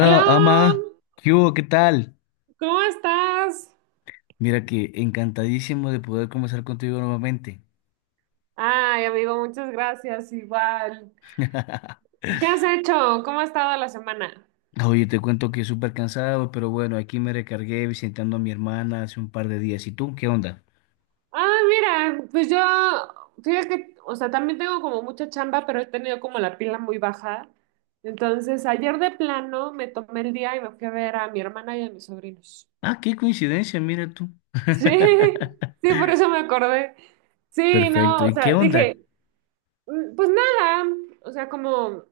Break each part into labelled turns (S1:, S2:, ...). S1: Hola,
S2: Ama. ¿Qué hubo? ¿Qué tal?
S1: ¿cómo estás?
S2: Mira que encantadísimo de poder conversar contigo nuevamente.
S1: Ay, amigo, muchas gracias, igual. ¿Qué has hecho? ¿Cómo ha estado la semana?
S2: Oye, te cuento que súper cansado, pero bueno, aquí me recargué visitando a mi hermana hace un par de días. ¿Y tú? ¿Qué onda?
S1: Ah, mira, pues yo, fíjate que, o sea, también tengo como mucha chamba, pero he tenido como la pila muy baja. Entonces, ayer de plano me tomé el día y me fui a ver a mi hermana y a mis sobrinos.
S2: Ah, qué coincidencia, mira tú.
S1: Sí, sí, por eso me acordé. Sí,
S2: Perfecto.
S1: no, o
S2: ¿Y qué
S1: sea,
S2: onda?
S1: dije, "Mm, pues nada, o sea, como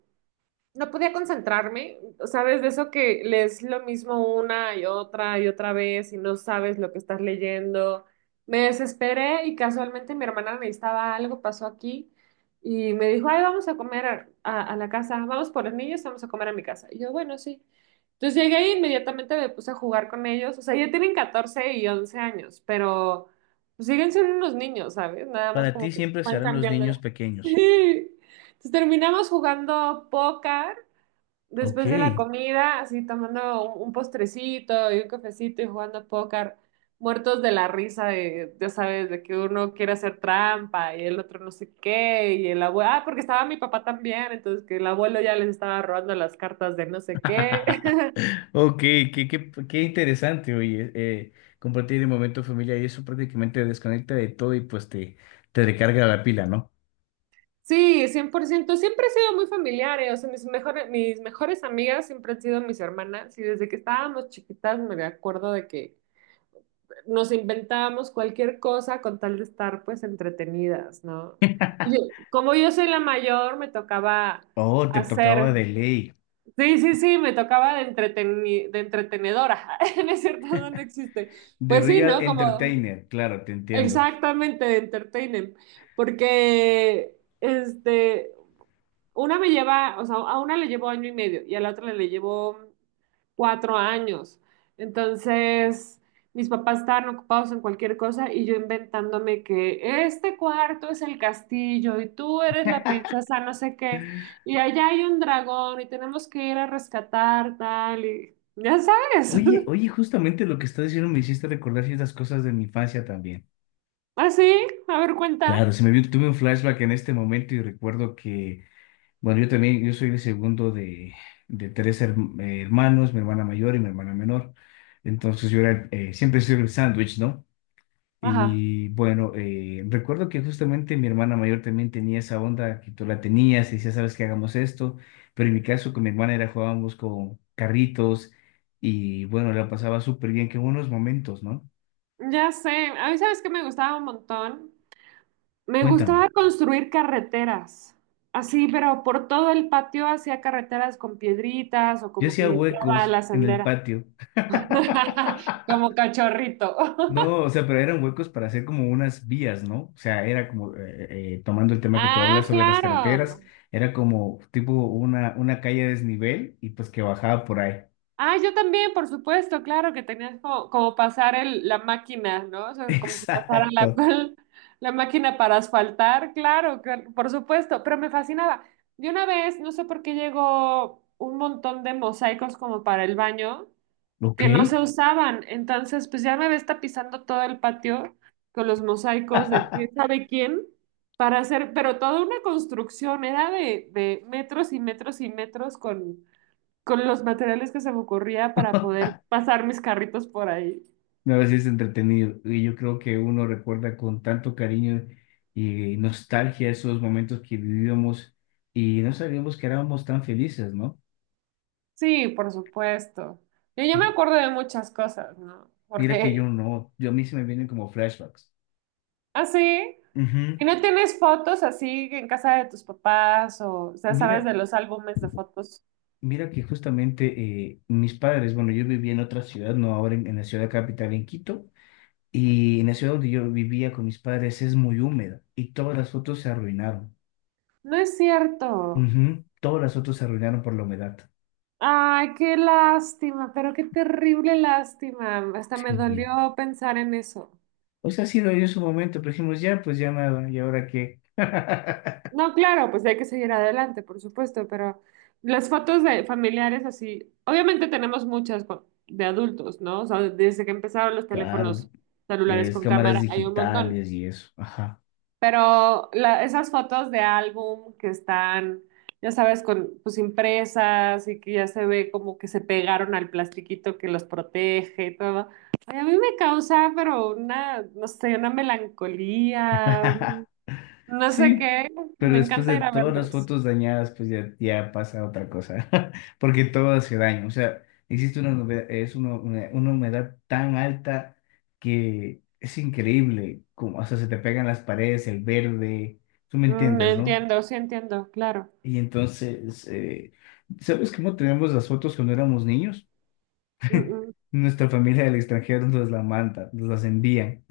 S1: no podía concentrarme, ¿sabes?" De eso que lees lo mismo una y otra vez y no sabes lo que estás leyendo. Me desesperé y casualmente mi hermana necesitaba algo, pasó aquí y me dijo, ay, vamos a comer a, a la casa, vamos por los niños, vamos a comer a mi casa. Y yo, bueno, sí. Entonces llegué e inmediatamente me puse a jugar con ellos. O sea, ya tienen 14 y 11 años, pero pues, siguen siendo unos niños, ¿sabes? Nada más
S2: Para ti
S1: como que
S2: siempre
S1: van
S2: serán los
S1: cambiando.
S2: niños
S1: Sí.
S2: pequeños.
S1: Entonces terminamos jugando póker
S2: Ok.
S1: Después de la comida, así tomando un postrecito y un cafecito y jugando póker, muertos de la risa de, ya sabes, de que uno quiere hacer trampa y el otro no sé qué, y el abuelo, ah, porque estaba mi papá también, entonces que el abuelo ya les estaba robando las cartas de no sé qué.
S2: Ok, qué interesante, oye. Compartir el momento familiar y eso prácticamente te desconecta de todo y te recarga la pila, ¿no?
S1: Sí, 100% siempre he sido muy familiar, o sea, mis mejores amigas siempre han sido mis hermanas y desde que estábamos chiquitas me acuerdo de que nos inventábamos cualquier cosa con tal de estar pues entretenidas, ¿no? Y como yo soy la mayor, me tocaba
S2: Oh, te tocaba de
S1: hacer,
S2: ley.
S1: sí, sí, sí, me tocaba de entretenedora, no es cierto, no no existe.
S2: The
S1: Pues sí,
S2: Real
S1: ¿no? Como
S2: Entertainer, claro, te entiendo.
S1: exactamente de entertainer, porque este, una me lleva, o sea, a una le llevo año y medio y a la otra le llevo 4 años. Entonces, mis papás estaban ocupados en cualquier cosa y yo inventándome que este cuarto es el castillo y tú eres la princesa, no sé qué, y allá hay un dragón y tenemos que ir a rescatar tal y ya sabes.
S2: Oye, oye, justamente lo que estás diciendo me hiciste recordar ciertas cosas de mi infancia también.
S1: Así, a ver, cuenta.
S2: Claro, se me vino, tuve un flashback en este momento y recuerdo que, bueno, yo también, yo soy el segundo de hermanos, mi hermana mayor y mi hermana menor. Entonces yo era, siempre soy el sándwich, ¿no?
S1: Ajá.
S2: Y bueno, recuerdo que justamente mi hermana mayor también tenía esa onda que tú la tenías y decía, sabes que hagamos esto, pero en mi caso con mi hermana era jugábamos con carritos y bueno, la pasaba súper bien, qué buenos momentos, ¿no?
S1: Ya sé, a mí sabes que me gustaba un montón. Me
S2: Cuéntame,
S1: gustaba construir carreteras, así, pero por todo el patio hacía carreteras con piedritas o
S2: yo
S1: como que
S2: hacía
S1: limpiaba
S2: huecos
S1: la
S2: en el
S1: sendera,
S2: patio.
S1: como cachorrito.
S2: No, o sea, pero eran huecos para hacer como unas vías, ¿no? O sea, era como, tomando el tema que tú hablas
S1: Ah,
S2: sobre las carreteras,
S1: claro.
S2: era como tipo una calle a desnivel y pues que bajaba por ahí.
S1: Ah, yo también, por supuesto, claro que tenías como pasar el, la máquina, ¿no? O sea, como si pasara la,
S2: Exacto.
S1: la máquina para asfaltar, claro, por supuesto, pero me fascinaba. De una vez, no sé por qué llegó un montón de mosaicos como para el baño.
S2: Ok.
S1: que no se usaban. Entonces, pues ya me ves tapizando todo el patio con los mosaicos de quién sabe quién para hacer, pero toda una construcción, era de, metros y metros y metros con los materiales que se me ocurría para poder pasar mis carritos por ahí.
S2: No, a veces es entretenido. Y yo creo que uno recuerda con tanto cariño y nostalgia esos momentos que vivíamos y no sabíamos que éramos tan felices, ¿no?
S1: Sí, por supuesto. Yo me
S2: Yo-
S1: acuerdo de muchas cosas, ¿no?
S2: Mira que
S1: Porque
S2: yo no, yo a mí se me vienen como flashbacks.
S1: así, ¿y
S2: Ujú.
S1: no tienes fotos así en casa de tus papás o sea, sabes
S2: Mira,
S1: de los álbumes de fotos?
S2: mira que justamente mis padres, bueno, yo vivía en otra ciudad, no ahora en la ciudad capital, en Quito, y en la ciudad donde yo vivía con mis padres es muy húmeda y todas las fotos se arruinaron.
S1: No es cierto.
S2: Ujú. Todas las fotos se arruinaron por la humedad.
S1: Ay, qué lástima, pero qué terrible lástima. Hasta me
S2: Sí,
S1: dolió pensar en eso.
S2: o sea, sí dolió en su momento, pero dijimos, ya, pues ya nada, ¿y ahora qué?
S1: No, claro, pues hay que seguir adelante, por supuesto, pero las fotos de familiares así, obviamente tenemos muchas de adultos, ¿no? O sea, desde que empezaron los
S2: Claro,
S1: teléfonos
S2: de
S1: celulares
S2: las
S1: con
S2: cámaras
S1: cámara hay un montón.
S2: digitales y eso. Ajá.
S1: Pero esas fotos de álbum que están, ya sabes, con pues impresas y que ya se ve como que se pegaron al plastiquito que los protege y todo. Ay, a mí me causa, pero una, no sé, una melancolía, no sé
S2: Sí,
S1: qué.
S2: pero
S1: Me
S2: después
S1: encanta
S2: de
S1: ir a
S2: todas las
S1: verlos.
S2: fotos dañadas, pues ya, ya pasa otra cosa. Porque todo hace daño. O sea, existe una humedad, es una humedad tan alta que es increíble, como, o sea, se te pegan las paredes, el verde, tú me entiendes, ¿no?
S1: Entiendo, sí entiendo, claro.
S2: Y entonces, ¿sabes cómo tenemos las fotos cuando éramos niños?
S1: Mm, mm.
S2: Nuestra familia del extranjero nos las manda, nos las envían.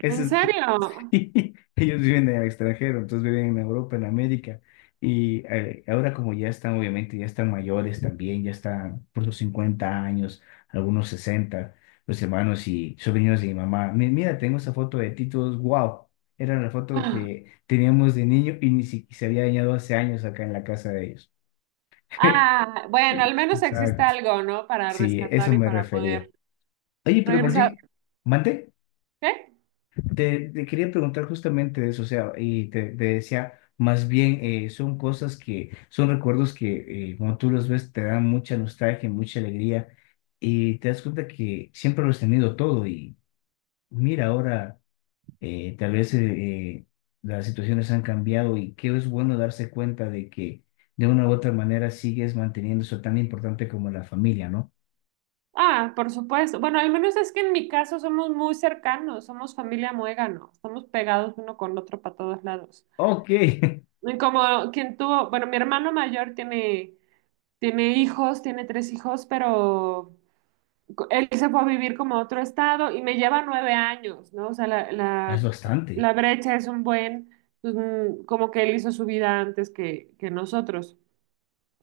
S2: Ese
S1: ¿En
S2: es-
S1: serio?
S2: Ellos viven en el extranjero, entonces viven en Europa, en América. Y ahora como ya están, obviamente, ya están mayores también, ya están por sus 50 años, algunos 60 los hermanos y sobrinos de mi mamá. Mi- Mira, tengo esa foto de Titos, wow. Era la foto que teníamos de niño y ni siquiera se había dañado hace años acá en la casa de ellos.
S1: Ah, bueno, al menos existe
S2: Exacto.
S1: algo, ¿no? Para
S2: Sí, eso
S1: rescatar y
S2: me
S1: para
S2: refería.
S1: poder
S2: Oye, pero por
S1: regresar.
S2: qué, mande,
S1: ¿Qué?
S2: te quería preguntar justamente de eso, o sea, te decía, más bien son cosas que, son recuerdos que cuando tú los ves te dan mucha nostalgia, mucha alegría, y te das cuenta que siempre lo has tenido todo, y mira, ahora tal vez las situaciones han cambiado, y que es bueno darse cuenta de que de una u otra manera sigues manteniendo eso tan importante como la familia, ¿no?
S1: Ah, por supuesto. Bueno, al menos es que en mi caso somos muy cercanos, somos familia muégano, estamos pegados uno con otro para todos lados.
S2: Ok.
S1: Y como quien tuvo, bueno, mi hermano mayor tiene, hijos, tiene tres hijos, pero él se fue a vivir como a otro estado y me lleva 9 años, ¿no? O sea, la,
S2: Es
S1: la,
S2: bastante.
S1: la brecha es un buen, pues, como que él hizo su vida antes que nosotros.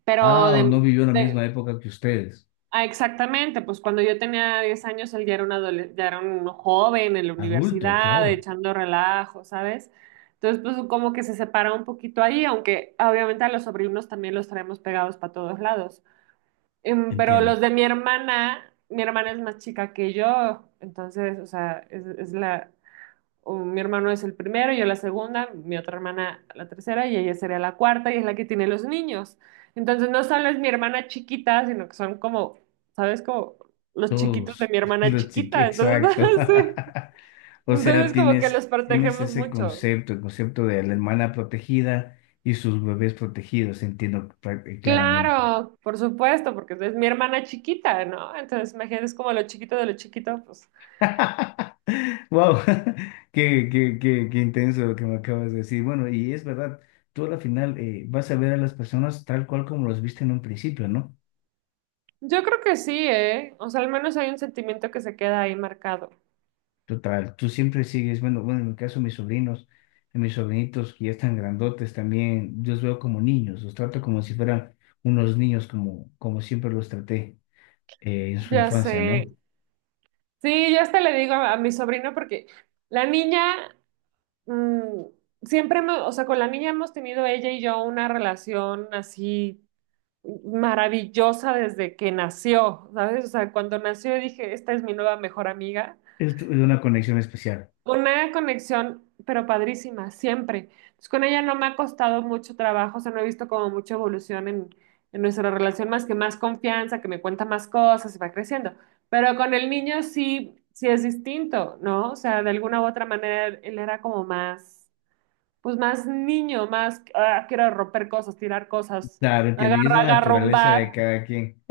S1: Pero
S2: Ah, o no vivió la misma
S1: de-
S2: época que ustedes.
S1: Ah, exactamente, pues cuando yo tenía 10 años él ya era ya era un joven en la
S2: Adulto,
S1: universidad,
S2: claro.
S1: echando relajo, ¿sabes? Entonces, pues como que se separa un poquito ahí, aunque obviamente a los sobrinos también los traemos pegados para todos lados. Pero
S2: Entiendo.
S1: los de mi hermana es más chica que yo, entonces, o sea, mi hermano es el primero, yo la segunda, mi otra hermana la tercera y ella sería la cuarta y es la que tiene los niños. Entonces no solo es mi hermana chiquita, sino que son como, ¿sabes? Como los chiquitos de
S2: Todos.
S1: mi hermana
S2: Los chiqui,
S1: chiquita. Entonces,
S2: exacto.
S1: sí.
S2: O sea,
S1: Entonces como que los
S2: tienes
S1: protegemos
S2: ese
S1: mucho.
S2: concepto, el concepto de la hermana protegida y sus bebés protegidos, entiendo claramente.
S1: Claro, por supuesto, porque es mi hermana chiquita, ¿no? Entonces, imagínate, es como lo chiquito de lo chiquito, pues.
S2: Wow, qué intenso lo que me acabas de decir. Bueno, y es verdad, tú a la final vas a ver a las personas tal cual como las viste en un principio, ¿no?
S1: Yo creo que sí, ¿eh? O sea, al menos hay un sentimiento que se queda ahí marcado.
S2: Total, tú siempre sigues, bueno, en mi caso mis sobrinos, a mis sobrinitos que ya están grandotes también, yo los veo como niños, los trato como si fueran unos niños, como siempre los traté en su
S1: Ya
S2: infancia,
S1: sé.
S2: ¿no?
S1: Sí, yo hasta le digo a, mi sobrino porque la niña, mm, siempre, o sea, con la niña hemos tenido ella y yo una relación así maravillosa desde que nació, ¿sabes? O sea, cuando nació dije, esta es mi nueva mejor amiga.
S2: Es, tu- es una conexión especial.
S1: Una conexión, pero padrísima, siempre. Entonces, con ella no me ha costado mucho trabajo, o sea, no he visto como mucha evolución en nuestra relación, más que más confianza, que me cuenta más cosas y va creciendo. Pero con el niño sí, sí es distinto, ¿no? O sea, de alguna u otra manera él era como más, pues más niño, más, ah, quiero romper cosas, tirar cosas,
S2: Claro, entiendo,
S1: agarra,
S2: y es la
S1: agarra un
S2: naturaleza de
S1: bat.
S2: cada quien.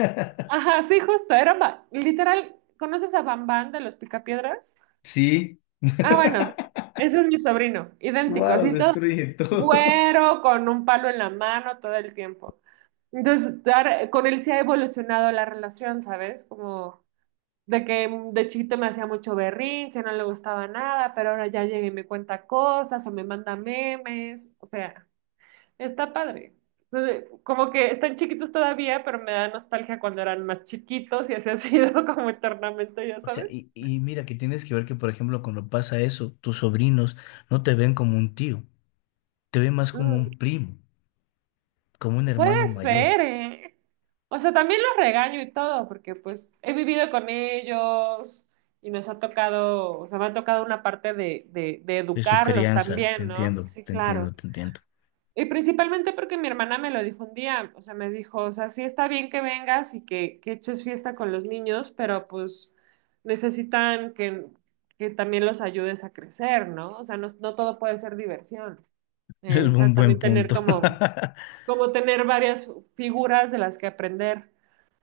S1: Ajá, sí, justo, era, literal, ¿conoces a Bambán de los Picapiedras?
S2: Sí.
S1: Ah, bueno, ese es mi sobrino, idéntico,
S2: Wow,
S1: así todo.
S2: destruye todo.
S1: Güero, con un palo en la mano todo el tiempo. Entonces, con él sí ha evolucionado la relación, ¿sabes? Como de que de chiquito me hacía mucho berrinche, no le gustaba nada, pero ahora ya llega y me cuenta cosas o me manda memes. O sea, está padre. Entonces, como que están chiquitos todavía, pero me da nostalgia cuando eran más chiquitos y así ha sido como eternamente, ya
S2: O sea,
S1: sabes.
S2: y mira que tienes que ver que, por ejemplo, cuando pasa eso, tus sobrinos no te ven como un tío, te ven más como un primo, como un hermano
S1: Puede
S2: mayor.
S1: ser, ¿eh? O sea, también los regaño y todo, porque pues he vivido con ellos y nos ha tocado, o sea, me ha tocado una parte de
S2: De su
S1: educarlos
S2: crianza. Te
S1: también, ¿no?
S2: entiendo,
S1: Sí,
S2: te
S1: claro.
S2: entiendo, te entiendo.
S1: Y principalmente porque mi hermana me lo dijo un día, o sea, me dijo, o sea, sí está bien que vengas y que, eches fiesta con los niños, pero pues necesitan que también los ayudes a crecer, ¿no? O sea, no, no todo puede ser diversión.
S2: Es
S1: Está
S2: un buen
S1: también tener
S2: punto.
S1: como tener varias figuras de las que aprender.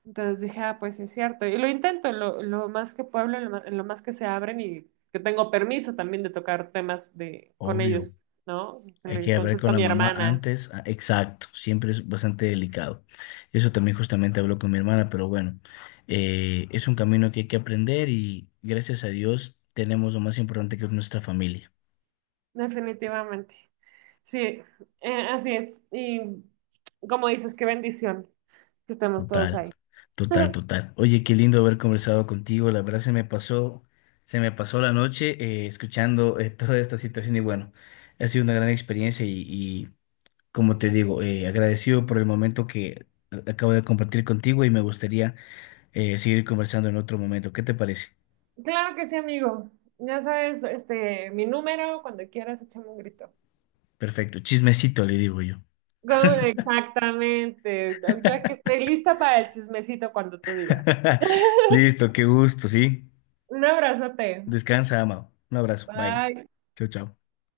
S1: Entonces dije, ah, pues sí es cierto. Y lo intento lo más que puedo, en lo más que se abren y que tengo permiso también de tocar temas de, con
S2: Obvio.
S1: ellos, ¿no?
S2: Hay
S1: Le
S2: que hablar con
S1: consulto a
S2: la
S1: mi
S2: mamá
S1: hermana.
S2: antes. Ah, exacto. Siempre es bastante delicado. Eso también justamente hablo con mi hermana, pero bueno, es un camino que hay que aprender y gracias a Dios tenemos lo más importante que es nuestra familia.
S1: Definitivamente. Sí, así es. Y como dices, qué bendición que estemos todos
S2: Total,
S1: ahí.
S2: total, total. Oye, qué lindo haber conversado contigo. La verdad se me pasó la noche escuchando toda esta situación y bueno, ha sido una gran experiencia y, como te digo, agradecido por el momento que acabo de compartir contigo y me gustaría seguir conversando en otro momento. ¿Qué te parece?
S1: Claro que sí, amigo. Ya sabes, este, mi número, cuando quieras, échame un grito.
S2: Perfecto, chismecito le digo yo.
S1: Exactamente. Yo aquí estoy lista para el chismecito cuando tú digas.
S2: Listo, qué gusto, ¿sí?
S1: Un abrazote.
S2: Descansa, Amado. Un abrazo, bye.
S1: Bye.
S2: Chao, chao.